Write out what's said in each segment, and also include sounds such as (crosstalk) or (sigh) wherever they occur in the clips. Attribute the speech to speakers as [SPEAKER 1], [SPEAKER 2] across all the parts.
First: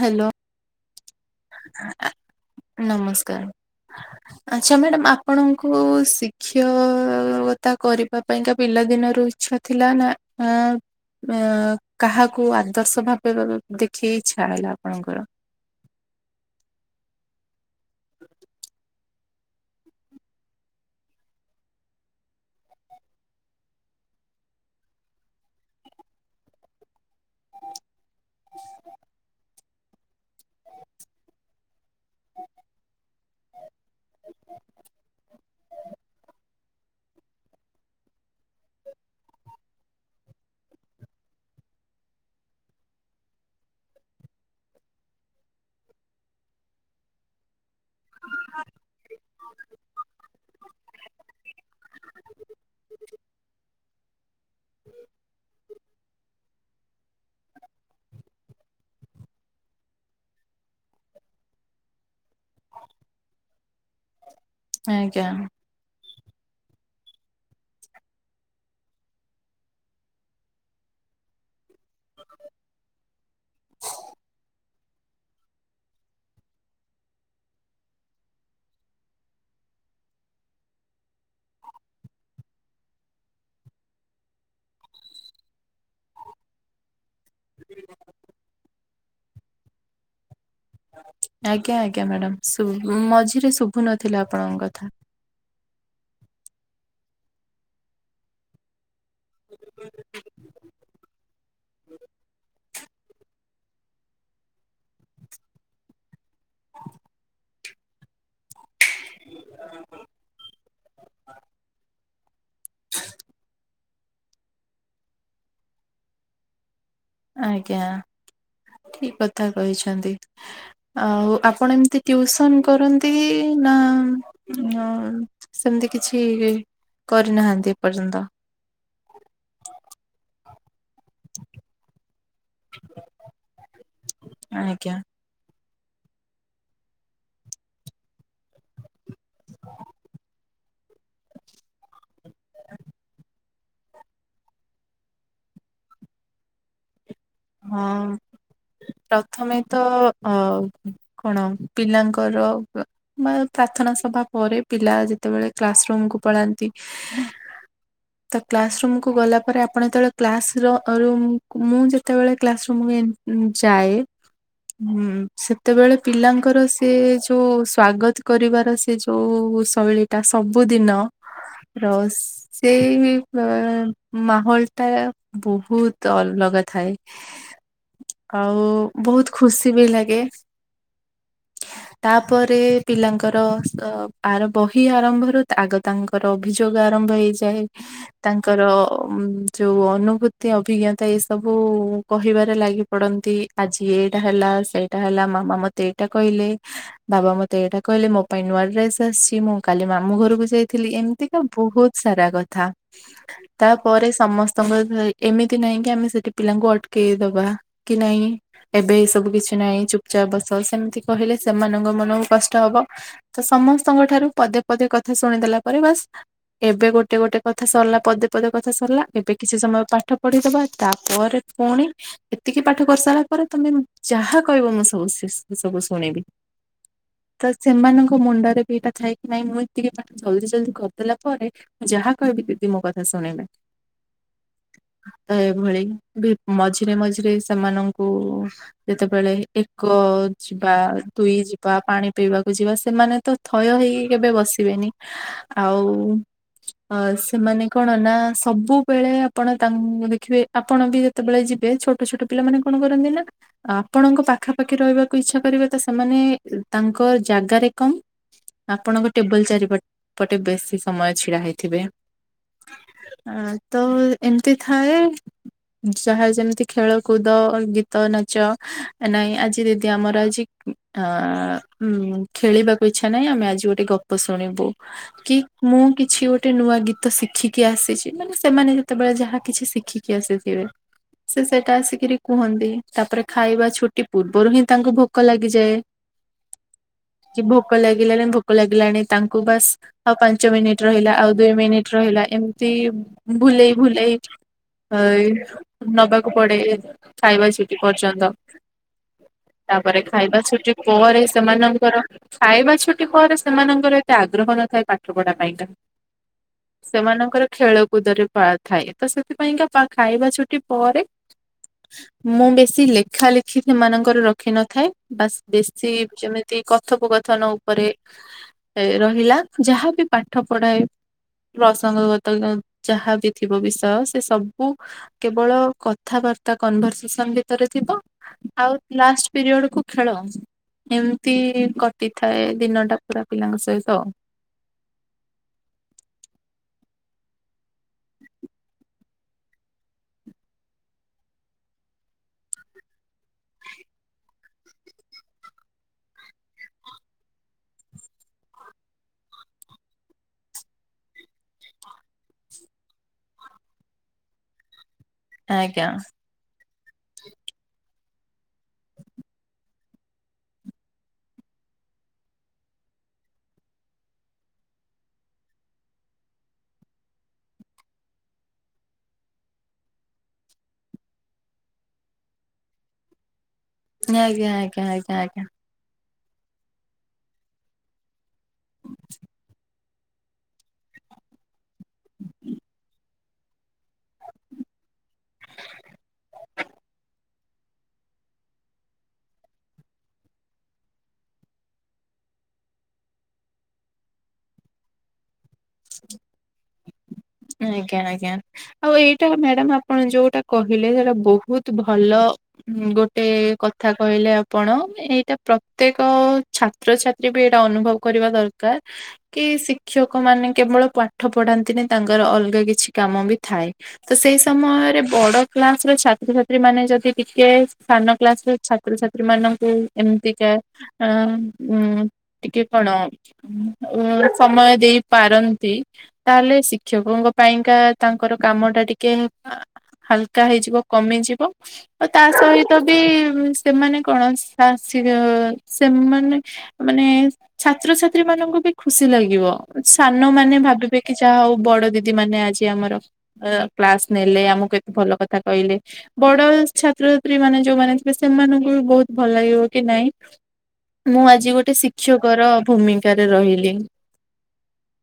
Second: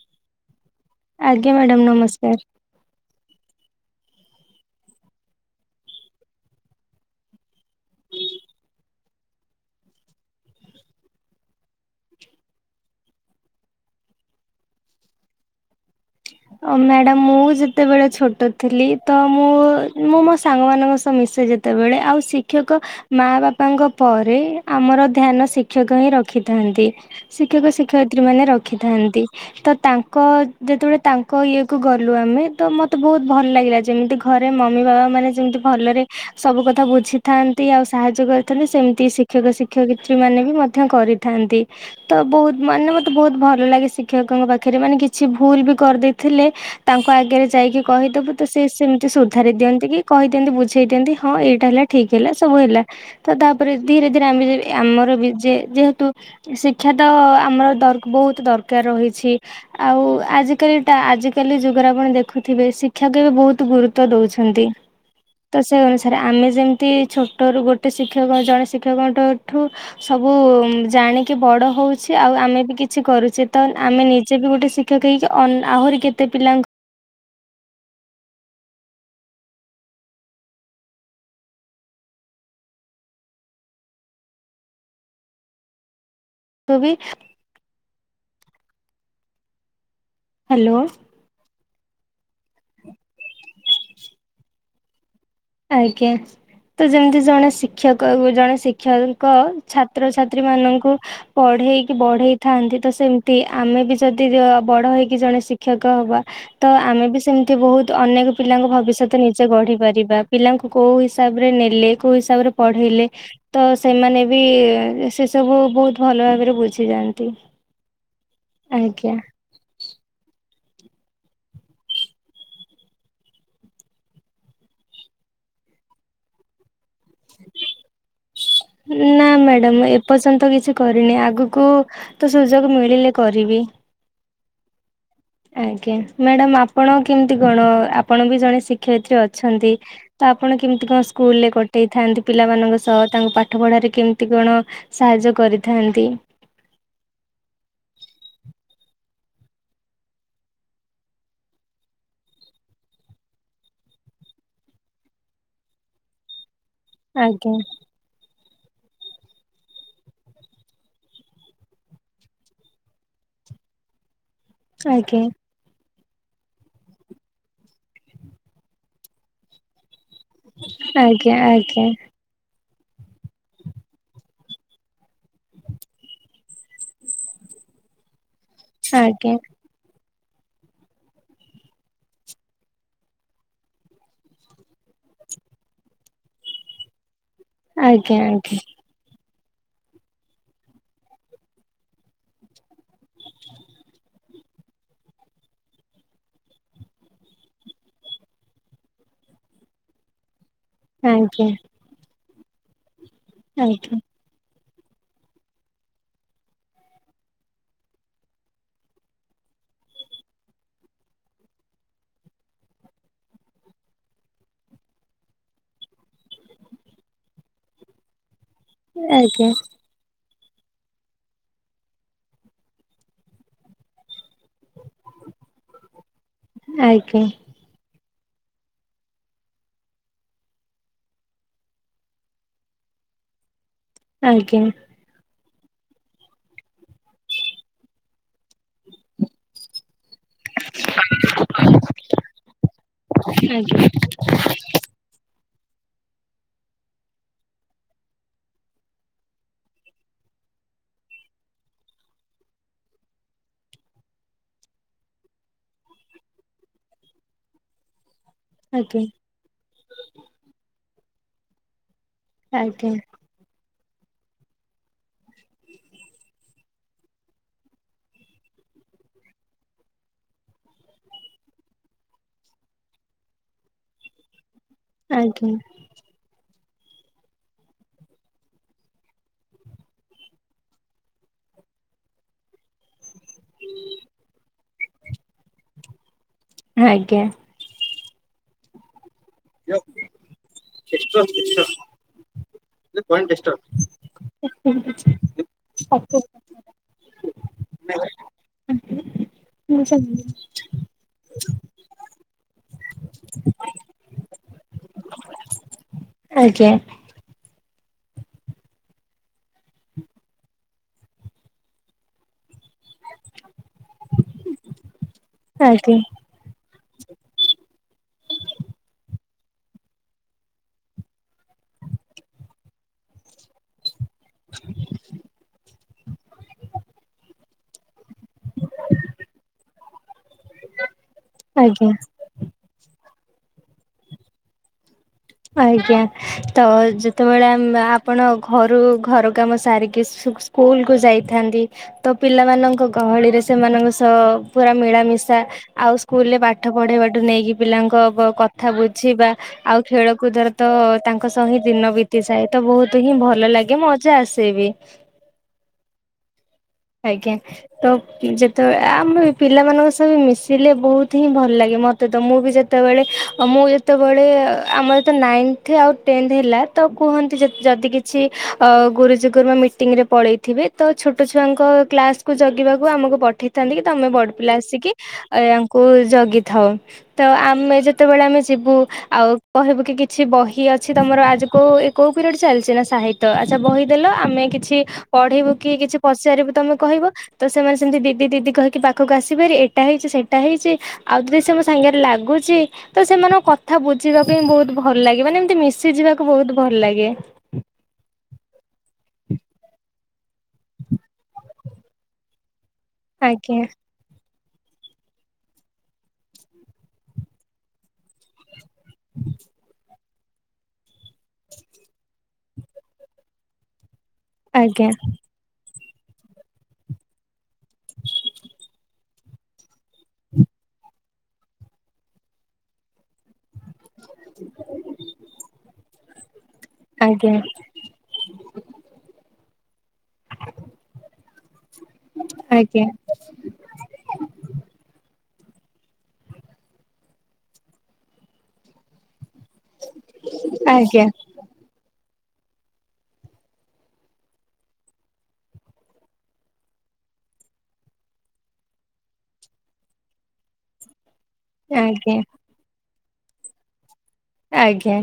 [SPEAKER 1] Hello.
[SPEAKER 2] ଆଜ୍ଞା madam ନମସ୍କାର।
[SPEAKER 1] ନମସ୍କାର।
[SPEAKER 2] (inaudible)
[SPEAKER 1] ଆଚ୍ଛା ମ୍ୟାଡ଼ାମ ଆପଣଙ୍କୁ ଶିକ୍ଷକତା କରିବା ପାଇଁ ତ ପିଲାଦିନରୁ ଇ ଛା ଥିଲା ନା ଆଁ ମେଁ କାହାକୁ ଆଦର୍ଶ ଭାବେ ଭାବେ ଦେଖି ଇଛା ହେଲା ଆପଣଙ୍କର।
[SPEAKER 2] ଅଁ ମ୍ୟାଡ଼ାମ ମୁଁ ଯେତେବେଳେ ଛୋଟୋ ଥିଲି ତ ମୁଁ ମୁଁ ମୋ ସାଙ୍ଗମାନଙ୍କ ସହ ମିଶେ ଯେ ତେବେଳେ ଆଉ ଶିକ୍ଷକ ମାଆ ବାପାଙ୍କ ପରେ ଆମର ଧ୍ୟାନ ଶିକ୍ଷକ ହିଁ ରଖିଥା ଥାନ୍ତି ଶିକ୍ଷକ ଶିକ୍ଷୟିତ୍ରୀ ମାନେ ରଖିଥାନ୍ତି ତ ତାଙ୍କ ଯେତେବୋଳେ ତା ଙ୍କ ଇଏ କୁ ଗଲୁ ଆମେ ତ ମତେ ବୋହୁତ ଭଲ ଲାଗିଲା ଯେମିତି ଘରେ ମମି ବାପା ମାନେ ଯେମିତି ଭଲରେ ସବୁ କଥା ବୁଝିଥାନ୍ତି, ଆଉ ସାହାଯ୍ୟ କରିଥାନ୍ତି, ସେମିତି ଶିକ୍ଷକ ଶିକ୍ଷକିତ୍ରୀ ମାନେ ବି ମଧ୍ୟ କରିଥା ନ୍ତି ତ ବୋହୁତ ମାନେ ମତେ ବୋହୁତ ଭଲ ଲାଗେ ଶିକ୍ଷକଙ୍କ ପାଖରେ ମାନେ କିଛି ଭୁଲ ବି କରିଦେଇ ଥିଲେ ତାଙ୍କ ଆଗରେ ଯାଇକି କହିଦବୁ ତ ସେମିତି ସୁଧାରି ଦିଅନ୍ତି କି କହିଦିଅନ୍ତି ବୁଝେଇ ଦିଅନ୍ତି ହଁ ଏଇଟା ହେଲା ଠିକ ହେଲା ସବୁ ହେଲା ତ ତାପରେ ଧୀରେ ଧୀରେ ଆମେ ଆମର ବି ଯେହେତୁ ଶିକ୍ଷା ତ ଆମର ଦର ବହୁତ ଦରକାର ରହିଛି ଆଉ ଆଜିକାଲି ଟା ଆଜିକାଲି ଯୁଗରେ ଆପଣ ଦେଖୁଥିବେ ଶିକ୍ଷା କୁ ଏବେ ବହୁତ ଗୁରୁତ୍ୱ ଦଉଛୁ ଛନ୍ତି।
[SPEAKER 1] ଆଜ୍ଞା
[SPEAKER 2] ତ ସେ ଅନ ଥରେ ଆମେ ଯେମିତି ଛୋଟରୁ ଗୋଟେ ଶିକ୍ଷକ ଜଣେ ଶିକ୍ଷକଙ୍କଠୁ ସବୁ ଜା ଆଣିକି ବଡ଼ ହଉଛେ ଆଉ ଆମେ ବି କିଛି କରୁଛେ ତ ଆମେ ନିଜେ ବି ଗୋଟେ ଶିକ୍ଷକ ହେଇକି ଅ ଆହୁରି କେତେ ପିଲାଙ୍କୁ ଙ୍କୁ ବି ହ୍ୟାଲୋ।
[SPEAKER 1] ଆଜ୍ଞା ଆଜ୍ଞା ମ୍ୟାଡାମ୍ ଶୁ ମଝିରେ ଶୁଭୁ ନଥିଲା ଆପଣଙ୍କ କଥା।
[SPEAKER 2] ଆଜ୍ଞା। ତ ଯେମିତି ଜଣେ ଶିକ୍ଷକ ଜଣେ ଶିକ୍ଷକ ଛାତ୍ରଛାତ୍ରୀ ମାନଙ୍କୁ ପ ଢେଇକି ବଢେଇଥାନ୍ତି ତ ସେମିତି ଆମେ ବି ଯଦି ବଡ ହେଇକି ଜଣେ ଶିକ୍ଷକ ହବା। ତ ଆମେ ବି ସେମିତି ବହୁତ ଅନେକ ପିଲାଙ୍କ ଭବିଷ୍ୟତ ନିଜେ ଗଢି ପାରିବା। ପିଲାଙ୍କୁ କୋଉଁ ହିସାବରେ ନେଲେ କୋଉଁ ହିସାବରେ ପଢେଇଲେ ତ ସେମାନେ ବି ସବୁ ବହୁତ ଭଲ ଭାବରେ ବୁଝିଯାଆନ୍ତି।
[SPEAKER 1] ଆଜ୍ଞା ଠିକ୍ କଥା କହିଛନ୍ତି। ଆଉ ଆପଣ ଏମିତି ଟିଉସନ୍ କରନ୍ତି ନା ସେମତି? କିଛି କରିନାହାନ୍ତି ଏପର୍ଯ୍ୟନ୍ତ
[SPEAKER 2] ନା ମ୍ୟାଡାମ ଏପର୍ଯ୍ୟନ୍ତ କିଛି କରିନି ଆଗକୁ ତ ସୁଯୋଗ ମିଳିଲେ କରିବି।
[SPEAKER 1] ଆଜ୍ଞା।
[SPEAKER 2] ଆଜ୍ଞା ମ୍ୟାଡ଼ାମ ଆପଣ କେମିତି କଣ ଆପଣ ବି ଜଣେ ଶିକ୍ଷୟିତ୍ରୀ ଅଛନ୍ତି ତ ଆପଣ କଣ କେମିତି କଣ ସ୍କୁଲରେ କଟେଇଥାନ୍ତି ପିଲାମାନଙ୍କ ସହ ତାଙ୍କୁ ପାଠ ପଢାରେ କେମତି କଣ ସାହାଯ୍ୟ କ କରିଥାନ୍ତି।
[SPEAKER 1] ହଁ। ପ୍ରଥମେ ତ ଅ କଣ ପିଲାଙ୍କର ବା ପ୍ରାର୍ଥନା ସଭା ପରେ ପିଲା ଯେତେବେଳେ କ୍ଲାସ ରୁମକୁୁ ପଳାନ୍ତି।
[SPEAKER 2] ଆଜ୍ଞା
[SPEAKER 1] କ୍ଲାସ ରୁମ୍ କୁ ଗଲା ପରେ ଆପଣ ଯେତେବେଳେ କ୍ଲାସ ର ରୁମ୍ ମୁଁ ଯେ ଯେତେବେଳେ କ୍ଲାସ ରୁମ ମୁଁ ଏ ଯାଏ ଉନ୍
[SPEAKER 2] ଆଜ୍ଞା
[SPEAKER 1] ସେତେବେଳେ ପିଲାଙ୍କର ସେ ଯୋଉଁ ସ୍ଵାଗତ କରିବାର ସେ ଯୋଉଁ ଶୈଳୀ ସବୁଦିନ
[SPEAKER 2] ଆଜ୍ଞା ଆଜ୍ଞା
[SPEAKER 1] ର ସେଇ ଆ ମାହୋଲ ଟା ବହୁତ ଅଲଗା ଥାଏ। ଆଉ
[SPEAKER 2] ଆଜ୍ଞା।
[SPEAKER 1] ବହୁତ ଖୁସି ବି ଲାଗେ।
[SPEAKER 2] (inaudible)
[SPEAKER 1] ତାପରେ ପିଲାଙ୍କର ଆ ର ବହି ଆରମ୍ଭରୁ ଆଗ ତାଙ୍କର ଅଭିଯୋଗ ଆରମ୍ଭ ହେଇଯା ଏ
[SPEAKER 2] ଆଜ୍ଞା
[SPEAKER 1] ତାଙ୍କର ଯୋଉଁ ଅନୁଭୂତି ଅଭିଜ୍ଞତା ଏ ସବୁ କହିବାରେ ଲାଗି ପଡନ୍ତି ଆଜି ଏଇଟା ହେଲା ସେଇଟା ହେଲା ମାମା ମତେ ଏଇଟା କହିଲେ ବାବା ମତେ ଏଇଟା କହିଲେ ମୋ ପାଇଁ ନୂଆ ଡ୍ରେସ ଆସିଚି ମୁଁ କାଲି ମାମୁ ଘରକୁ ଯାଇ ଥିଲି
[SPEAKER 2] ଆଜ୍ଞା
[SPEAKER 1] ଏମିତିକା
[SPEAKER 2] ଆଜ୍ଞା
[SPEAKER 1] ବହୁତ ସାରା କଥା
[SPEAKER 2] ଆଜ୍ଞା
[SPEAKER 1] ତାପରେ ସମସ୍ତ ତମର ଏମିତି ନାହିଁ କି ଆମେ ସେଠି ପିଲାଙ୍କୁ ଅଟ କେଇ ଦବା କି ନାଇଁ ଏବେ ଏ ସବୁ କିଛି ନାହିଁ ଚୁପଚାପ୍ ବସ ସେମିତି କହିଲେ ସେମାନଙ୍କ ମନକୁ କଷ୍ଟ ହବ ତ ସମସ୍ତଙ୍କ ଠାରୁ ପଦେ ପଦେ କଥା ଶୁଣିଦେଲା ପରେ ବାସ୍ ଏବେ ଗୋଟେ ଗୋଟେ କଥା ସରିଲା ପଦେ ପଦେ କଥା ସରିଲା ଏବେ
[SPEAKER 2] ଆଜ୍ଞା
[SPEAKER 1] କିଛି ସମୟ ପାଠ ପଢିଦେବା ତାପରେ ପୁଣି ଏତିକି ପାଠ କରିସାରିଲା ପରେ ତମେ ଯାହା କହିବ ମୁଁ ସେ ସବୁ ଶୁଣିବି
[SPEAKER 2] ଆଜ୍ଞା ଆଜ୍ଞା।
[SPEAKER 1] ତ ସେମାନଙ୍କ ମୁଣ୍ଡରେ ବି ଏଇଟା ଥାଏ କି ନାଇଁ ମୁଁ ଟିକେ ପାଠ ଏତିକି ଜଲ୍ଡି ଜଲ୍ଦି କରିଦେଲା ପରେ ମୁଁ ଯାହା କହିବି ଦିଦି ମୋ କଥା ଶୁଣିବେ।
[SPEAKER 2] ଆଜ୍ଞା
[SPEAKER 1] ଭଳି ମଝିରେ ମଝିରେ ସେମାନଙ୍କୁ ଯେତେବେଳେ ଏକ ଯିବା ଦୁଇ ଯିବା ପାଣି ପିଇବାକୁ ଯିବା ସେମାନେ ତ ଥ ଭୟ ହେଇକି କେବେ ବସିବେନି ଆଉ ଅ ସେମାନେ କଣ ନା ସବୁବେଳେ ଆପଣ ତାଙ୍କୁ ଦେଖିବେ ଆପଣ ବି କେତେବେଳେ ଯିବେ ଛୋଟ ଛୋଟ ପିଲାମାନେ କଣ କରନ୍ତି ନା ଆପଣଙ୍କ ପାଖାପାଖି ରହିବାକୁ ଇଚ୍ଛା କରିବେ ତ ସେମାନେ ତାଙ୍କ ଜାଗାରେ କମ୍ ଆପଣଙ୍କ ଟେବୁଲ ଚାରି ପଟେ ବେଶୀ ସମୟ ଛିଡା ହେଇଥିବ
[SPEAKER 2] ଆଜ୍ଞା
[SPEAKER 1] ତ ଏମିତି ଥାଏ ଯାହା ଯେମିତି ଖେଳକୁଦ ଗୀତ ନାଚ ନାହିଁ ଆଜି ଦିଦି ଆମର ଆଜି ଆଁ ହୁଁ ଖେଳିବାକୁ ଇଚ୍ଛା ନାହିଁ ଆମେ ଆଜି ଗୋଟେ ଗପ ଶୁଣିବୁ କି ମୁଁ କିଛି ଗୋଟେ ନୂଆ ଗୀତ ଶିଖିକି ଆସିଛି ମାନେ ସେମାନେ ଯେତେବେଳେ ଯାହା କିଛି ଶିଖିକି ଆସିଥିବେ
[SPEAKER 2] (inaudible)
[SPEAKER 1] ସେ ସେଇଟା ଆସିକରି କୁହନ୍ତି ତାପରେ ଖାଇବା ଛୁଟି ପୂର୍ବରୁ ହିଁ ତାଙ୍କୁ ଭୋକ ଲାଗିଯାଏ
[SPEAKER 2] ଆଜ୍ଞା
[SPEAKER 1] କି ଭୋକ ଲାଗିଲାଣି ଭୋକ ଲାଗିଲାଣି ତାଙ୍କୁ ବାସ୍ ଆଉ ପାଞ୍ଚ ମିନିଟ ରହିଲା ଆଉ ଦୁଇ ମିନିଟ ରହିଲା ଏମିତି ଭୁଲେଇ ଭୁଲେଇ (unintelligible) ନବାକୁ ପଡେ ଖାଇବା ସିଟି ପର୍ଯ୍ୟନ୍ତ ତାପରେ ଖାଇବା ଛୁଟି ପରେ ସେମାନଙ୍କର ଖାଇବା ଛୁଟି ପରେ ସେମାନଙ୍କର ଏତେ ଆଗ୍ରହ ନଥାଏ ପାଠ ପଢା ପାଇଁକା ସେମାନଙ୍କର ଖେଳକୁୁଦରେ ପା ଥାଏ ତ ସେଥିପାଇଁକା ଖାଇବା ଛୁଟି ପରେ ମୁଁ ବେଶୀ ଲେଖ ଲେଖା ଲେଖି ସେମାନଙ୍କର ରଖିିନଥାଏ ବା ବେଶୀ
[SPEAKER 2] ଆଜ୍ଞା
[SPEAKER 1] ଯେମିତି କଥୋପକଥନ ଉପରେ ଏ ରହିଲା ଯାହାବି ପାଠ ପଢା ପ୍ରସଙ୍ଗଗତ ଯାହାବି ଥିବ ବିଷୟ ସେ ସବୁ କେବଳ କଥାବାର୍ତ୍ତା କନଭରସେସନ ଭିତରେ ଥିବ ଆଉ ଲାଷ୍ଟ ପିରିୟଡ କୁ ଖେଳ ଏମିତି
[SPEAKER 2] ଆଜ୍ଞା।
[SPEAKER 1] କଟିଥାଏ ଦିନଟା ପୁରା ପିଲାଙ୍କ ସହିତ ଆ
[SPEAKER 2] ଆଜ୍ଞା ତ ଯେତେବେଳେ ଉଁ ଆପଣ ଘରୁ ଘର କାମ ସାରିକି ସ୍କୁଲ କୁ ଯାଇଥାନ୍ତି ତ ପିଲାମାନଙ୍କ ଗହଳିରେ ସେମାନଙ୍କ ସହ ପୁରା ମିଳାମିଶ ଆଉ ସ୍କୁଲ ରେ ପାଠ ପଢେଇବାଠୁ ନେଇକି ପିଲାଙ୍କ କଥା ବୁଝିବା ଆଉ ଖେଳକୁଦରେ ତ ତାଙ୍କ ସହ ହିଁ ଦିନ ବିତିସାଏ ତ ବହୁତ ହିଁ ଭଲ ଲାଗେ ମଜା ଆସେ ବି
[SPEAKER 1] ଆଜ୍ଞା
[SPEAKER 2] ହ ଆଜ୍ଞା ତ ଯେତେବେଳେ ଆମ ପିଲାମାନଙ୍କ ସବ ମିଶିଲେ ବହୁତ ହିଁ ଭଲ ଲାଗେ ମତେ ମୁଁ ବି ଯେତେବେଳେ ମୁଁ ଯେତେବେଳେ ଆମର ତ ନାଇନ୍ଥ ଆଉ ଟେନ୍ଥ ହେଲା ତ କୁହନ୍ତି ଯଦି କିଛି ଗୁରୁଜଗୁରୁମା ରେ ପଳେଇଥିବେ ତ ଛୋଟ ଛୁଆଙ୍କ କ୍ଲାସକୁ ଜଗିବାକୁ ଆମକୁ ପଠେଇ ଥାନ୍ତି କି ତମେ ବଡ଼
[SPEAKER 1] ଆଜ୍ଞା
[SPEAKER 2] ପିଲା
[SPEAKER 1] ଆଜ୍ଞା ଆଜ୍ଞା ଆଜ୍ଞା
[SPEAKER 2] ଆସିକିଙ୍କୁ ଜଗିଥାଉ ତ ଆମେ ଯେତେବେଳେ ଆମେ ଯୁ ଆଉ କହିବୁ କି କିଛି ବହି ଅଛି ତମର ଆଜି କୋ କୋଉ ପିରି ଚାଲିଛି ନା ସାହିତ ତ ଆଚ୍ଛା ବହିଦେଲ ଆମେ କିଛି ପଢେଇିବୁ କି କିଛି ପଚାରିବୁ ତମେ କହିବ ତ ସେମାନେ ସେମିତି ି ଦିଦି କହିକି ପାଖକୁ ଆସି ପାରି ଏଇଟା ହେଇଛି ସେଇଟା ହେଇଛି ଆଉ ଯଦି ସେ ସାଙ୍ଗରେ ଲାଗୁଛି ତ ମାନଙ୍କ କଥା ବୁଝିବାକୁ ହିଁ ବହୁତ ଭଲ ଲାଗେ ମାନେ ଏମତି ମିଶି ଯିବାକୁ ବହୁତ ଭଲ ଲାଗେ
[SPEAKER 1] ଆଜ୍ଞା ଆଜ୍ଞା ଆଉ ଏଇଟା ମ୍ୟାଡାାମ ଆପଣ ଯୋଉଟା କହିଲେ ସେଟା ବହୁତ ଭଲ ଁ ଗୋଟେ
[SPEAKER 2] ଆଜ୍ଞା
[SPEAKER 1] କଥା କହିଲେ ଆପଣ ଏଇଟା ପ୍ରତ୍ୟେକ ଛାତ୍ରଛାତ୍ରୀ ବି ଏଇଟା ଅନୁଭବ କରିବା ଦରକାର କି ଶିକ୍ଷକ ମାନେ କେବଳ ପାଠ ପଢାନ୍ତିନି ତାଙ୍କର ଅଲଗା କିଛି କାମ ବି ଥାଏ ତ ସେଇ
[SPEAKER 2] ଆଜ୍ଞା
[SPEAKER 1] ସମୟରେ ବଡ କ୍ଲାସ ଛାତ୍ରଛାତ୍ରୀ ମାନେ ଯଦି ଟିକେ ସାନ କ୍ଲାସ ରେ ଛାତ୍ରଛାତ୍ରୀ ୍ରୀ ମାନଙ୍କୁ ଏମିତିକା ଉ ଟିକେ କଣ ସମୟ ଦେଇ ପାରନ୍ତି ତାହେଲେ ଶିକ୍ଷକଙ୍କ
[SPEAKER 2] ଆଜ୍ଞା
[SPEAKER 1] ପାଇଁକା ତାଙ୍କର କାମ ଟା ଟିକେ ହାଲକା ହେଇଯିବ କମିଯିବ ଆ ତା ସହିତ
[SPEAKER 2] ଆଜ୍ଞା
[SPEAKER 1] ବି ସେମାନେ କଣ ସାସ ସେମାନେ ମାନେ ଛାତ୍ରଛାତ୍ରୀ ମାନଙ୍କୁ ବି ଖୁସି ଲାଗେ ସାନ ମାନେ ଭାବିବେ
[SPEAKER 2] ଆଜ୍ଞା
[SPEAKER 1] କି ଯାହା ହଉ ବଡ ଦିଦି ମାନେ ଆଜି ଆମର କ୍ଲାସ ନେଲେ ଆମକୁ ଏତେ ଭଲ କଥା କହିଲେ ବଡ ଛ ଛାତ୍ରଛାତ୍ରୀ ମାନେ ଯୋଉମାନେ ଥିବେ ସେମାନଙ୍କୁ ବି ବହୁତ ଭଲ ଲାଗିବ କି ନାଇଁ ମୁଁ ଆଜି ଗୋଟେ
[SPEAKER 2] ଆଜ୍ଞା
[SPEAKER 1] ଶିକ୍ଷକ ର ଭୂମିକାରେ ରହିଲି
[SPEAKER 2] ଆଜ୍ଞା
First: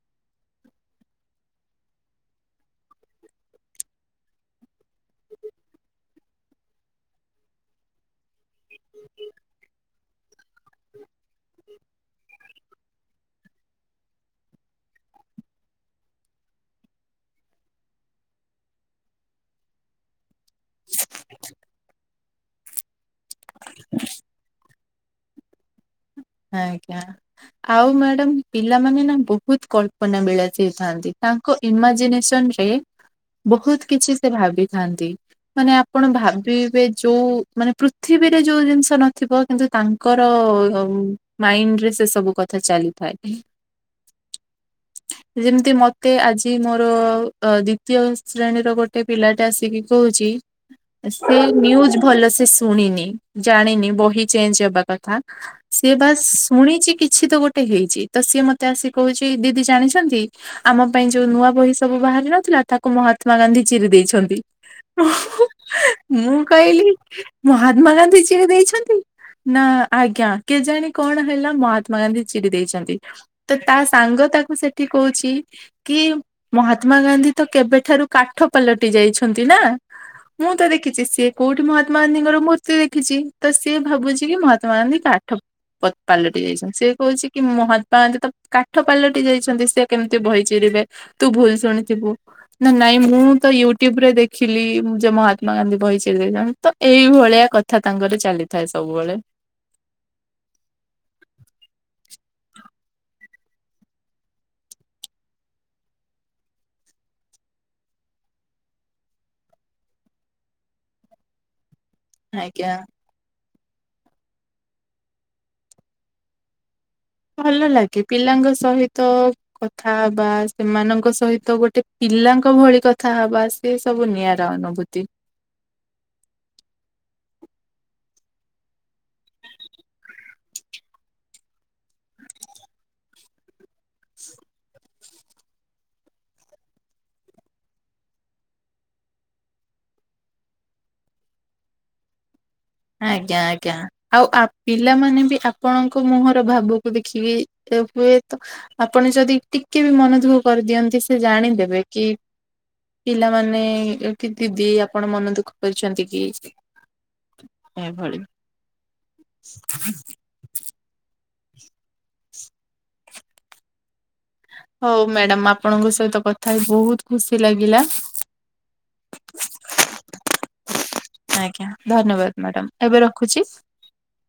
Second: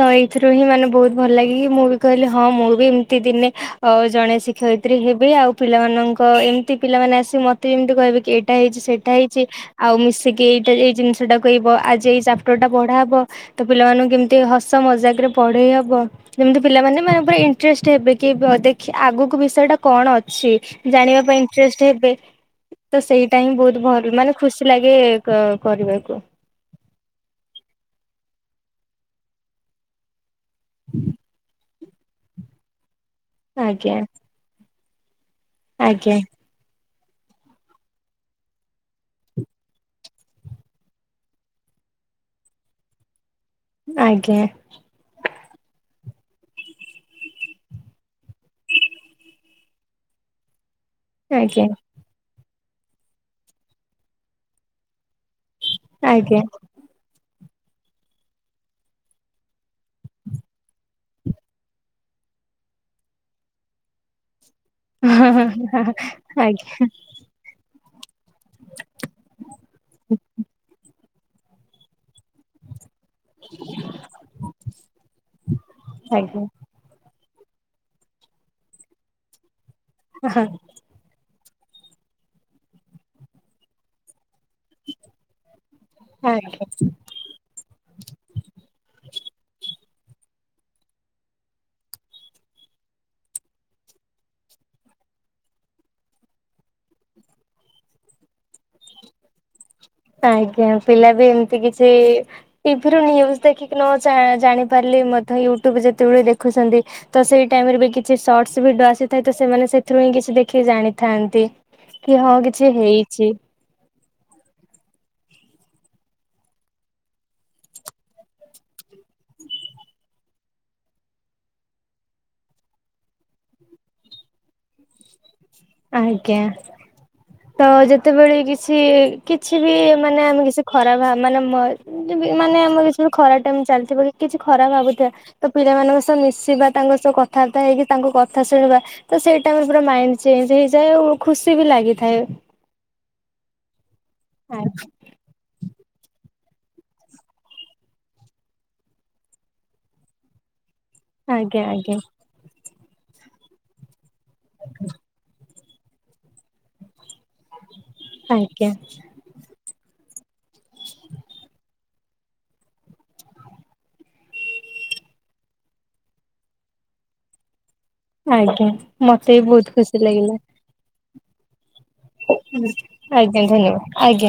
[SPEAKER 2] ତ ଏଇଥିରୁ ହିଁ ମାନେ ବହୁତ ଭଲ ଲାଗ କିି ମୁଁ ବି କହିଲି ହଁ ମୁଁ ବି ଏମତି ଦିନେ ଅ ଜଣେ ଶିକ୍ଷକ ରେ ହେବେ ଆଉ ପିଲାମାନଙ୍କ ଏମିତି ପିଲାମାନେ ଆସିକି ମତେ ଯେମିତି କହିବେ କି ଟା ହେଇଛି ସେଇଟା ହେଇଛି ଆଉ ସେ ଏଇଟା ଏଇ ଜିନିଷଟା କହିବ ଆଜି ଏଇ ଚାପଟର ଟା ପଢା ହବ ତ ପିଲାମାନଙ୍କୁ କେମ େ ହସ ମଜାକ ରେ ପଢେଇ ହବ ଯେମିତି ପିଲାମାନେ ମାନେ ପୁରା ଇଣ୍ଟରେଷ୍ଟ ହେବେ କି ଦେଖ ଆଗକୁ ବିଷୟ ଟା କଣ ଅଛି ଜାଣିବା ପାଇଁ ଇଣ୍ଟ ହେ ତ ସେଇଟା ହିଁ ବହୁତ ଭଲ ମାନେ ଖୁସି ଲାଗେ କରିବାକୁ
[SPEAKER 1] ଆ ଆଜ୍ଞା ଆଉ ମ୍ୟାଡାମ ପିଲାମାନୋନେ ନା ବହୁତ କଳ୍ପନା ମିଳା ଥାନ୍ତି ତାଙ୍କ ଇମାଜିନେସନ ରେ ବହୁତ
[SPEAKER 2] ଆଜ୍ଞା
[SPEAKER 1] କିଛି ସେ ଭାବିଥାନ୍ତି ମାନେ ଆପଣ
[SPEAKER 2] ଆଜ୍ଞା
[SPEAKER 1] ଭାବିବେ ଯୋଉ ମାନେ ପୃଥିବୀରେ ଯୋଉ ଜିନିଷ ନଥିବ କିନ୍ତୁ ତାଙ୍କର ମାଇଣ୍ଡ ରେ ସେ ସବୁ କଥା ଚାଲିଥାଏ
[SPEAKER 2] ଆଜ୍ଞା
[SPEAKER 1] ଯେମିତି ମ ମତେ ଆଜି ମୋର ଦ୍ଵିତୀୟ ଶ୍ରେଣୀର ଗୋଟେ ପିଲାଟା ଆସିକି କହୁଛି ସେ
[SPEAKER 2] ଆଜ୍ଞା
[SPEAKER 1] ନିୁଜ ଭଲ ସେ ଶୁଣିନି ଜାଣିନି ବହି ଚେଞ୍ଜ ହବା କଥା ସେ ବାସ
[SPEAKER 2] ଆଜ୍ଞା
[SPEAKER 1] ଶୁଣିଛି କିଛି ତ ଗୋଟେ ଗୋଟେ ହେଇଛି ତ ସିଏ ମତେ ଆସି କହୁଛି ଦିଦି ଜାଣିଛନ୍ତି ଆମ ପାଇଁ ଯୋଉ ନୂଆ ବହି ସବୁ ବାହାରି ନଥିଲା କଥାକୁ ମହାତ୍ମା ଗାନ୍ଧୀ ଚିରି ଦେଇଛନ୍ତି ମୁଁ
[SPEAKER 2] ଆଜ୍ଞା
[SPEAKER 1] କହିଲି ମହା ମା ଗାନ୍ଧୀ ଯି ଦେଇଛନ୍ତି ନା ଆଜ୍ଞା ସେଜାଣି କଣ ହେଲା ମହାତ୍ମା ଗାନ୍ଧୀ ଚିଡି ଦେଇଛନ୍ତି ତ ତା ସାଙ୍ଗ ତାକୁ ସେଠି କହୁଛି କି
[SPEAKER 2] ଆଜ୍ଞା
[SPEAKER 1] ମହାତ୍ମା ଗାନ୍ଧୀ ତ କେବେଠାରୁ କାଠ ପାଲଟି ଯାଇଛନ୍ତି ନା ମୁଁ ତ ଦେଖିଛି ସିଏ କୋଉଠି ମହାତ୍ମା ଗାନ୍ଧୀଙ୍କର ମୂର୍ତ୍ତି ଦେଖିଚି ତ ସିଏ ଭାବୁଛି କି ମହାତ୍ମା ଗାନ୍ଧୀ କା ଅତ ପାଲଟି
[SPEAKER 2] ଆଜ୍ଞା
[SPEAKER 1] ଯାଇଛନ୍ତି ସେ କହୁଛି କି ମହାତ୍ମା ଗାନ୍ଧୀ ତ କାଠ ପାଲ ରି ଯାଇଛନ୍ତି ସେ କେମିତି ବହିଚିରିବେ ତୁ ଭୁଲ ଶୁଣିଥିବୁ ନା ନାଇଁ ମୁଁ ତ ୟୁଟୁବ ଦେଖିଲି ମୁଁ ଯେ ମହାତ୍ମା ଗାନ୍ଧୀ ବହିଚିରି ଦେଇନାହାନ୍ତି ତ ଏଇଭଳିଆ କଥା ତାଙ୍କର ଚାଲିଥାଏ ସବୁବେଳେ
[SPEAKER 2] ହ (inaudible) ଆଜ୍ଞା ପିଲା ବି ଏମତି କିଛି ଟିଭିରୁୁ ନ୍ଯୂଜ ଦେଖିକି ନ ଜା ଜାଣି ପାରିଲେ ଲେ ମଧ୍ୟ ୟୂଟୁବ୍ ଯେତବେଳେ ଦେଖୁଛନ୍ତି ତ ସେଇ ଟାଇମରେ ବି କିଛି ସର୍ଟସ ଭିଡିଅ ଆସିଥାଏ ତ ସେମାନେ ସେଥିରୁ କିଛି ଦେଖିକି ଜାଣିଥାନ୍ତି କି ହଁ କିଛି
[SPEAKER 1] ଆଜ୍ଞା।
[SPEAKER 2] ହେଇଛି
[SPEAKER 1] ଭଲ ଲାଗେ ପିଲାଙ୍କ ସହିତ କଥା ବା ସେମାନଙ୍କ ସହିତ ଗୋଟେ ପି ପିଲାଙ୍କ ଭଳି କଥା ହବା ସି ସବୁ ନିଆରା ଅନୁଭୂତି
[SPEAKER 2] ଆଜ୍ଞ ତ ଯେତେବେଳେ କିଛି କିଛି ବି ମାନେ ଆମେ କିଛି ଖରାପ ଭାବ ମାନେ ମନେ ମାନେ ଆମର କିଛି ଖରା ଟାଇମ ଚାଲିଥିବ କି କିଛି ଖରାପ ଭାବୁଥିବା ତ ପିଲାମାନାନଙ୍କ ସହ ମିଶିବା ତାଙ୍କ ସହ କଥାବାର୍ତ୍ତା ହେଇକି ତାଙ୍କୁ କଥା ଶୁଣିବା ତ ସେଇଟାମର ପୁରା ମାଇ ଚେଞ୍ଜ ହେଇଯାଏ ଓ ଖୁସି ବି ଲାଗିଥାଏ
[SPEAKER 1] ଆଜ୍ଞା ଆଜ୍ଞା ଆଉ ଆପ ପିଲାମାନେ ବି ଆପଣଙ୍କ ମୁହଁରୁ ଭାବକୁ ଦେଖିକି ହୁଏ ତ ଆପଣ ଯଦି ଟିକେ ବି ମନଦୁଃଖ କରିଦିଅନ୍ତୁ ସେ
[SPEAKER 2] ଆଜ୍ଞା
[SPEAKER 1] ଜାଣିଦେବେ
[SPEAKER 2] ଆଜ୍ଞା
[SPEAKER 1] କି ପିଲାମାନେ କି ଦିଦି ଆପଣ ମନ ଦୁଃଖ କରିଛନ୍ତି କି ଏଭଳି (inaudible)
[SPEAKER 2] ଆଜ୍ଞା
[SPEAKER 1] ହଉ ମ୍ୟାଡାମ୍ ଆପଣଙ୍କ ସହିତ କଥା ହେଇ ବହୁତ ଖୁସି ଲାଗିଲା।
[SPEAKER 2] ଆଜ୍ଞା ମତେ ବି ବହୁତ ଖୁସି ଲାଗିଲା।
[SPEAKER 1] ଆଜ୍ଞା ଧନ୍ୟବାଦ ମ୍ୟାଡାାମ ଏବେ
[SPEAKER 2] ଆଜ୍ଞା
[SPEAKER 1] ରଖୁଛି।
[SPEAKER 2] ଧନ୍ୟବାଦ ଆଜ୍ଞା।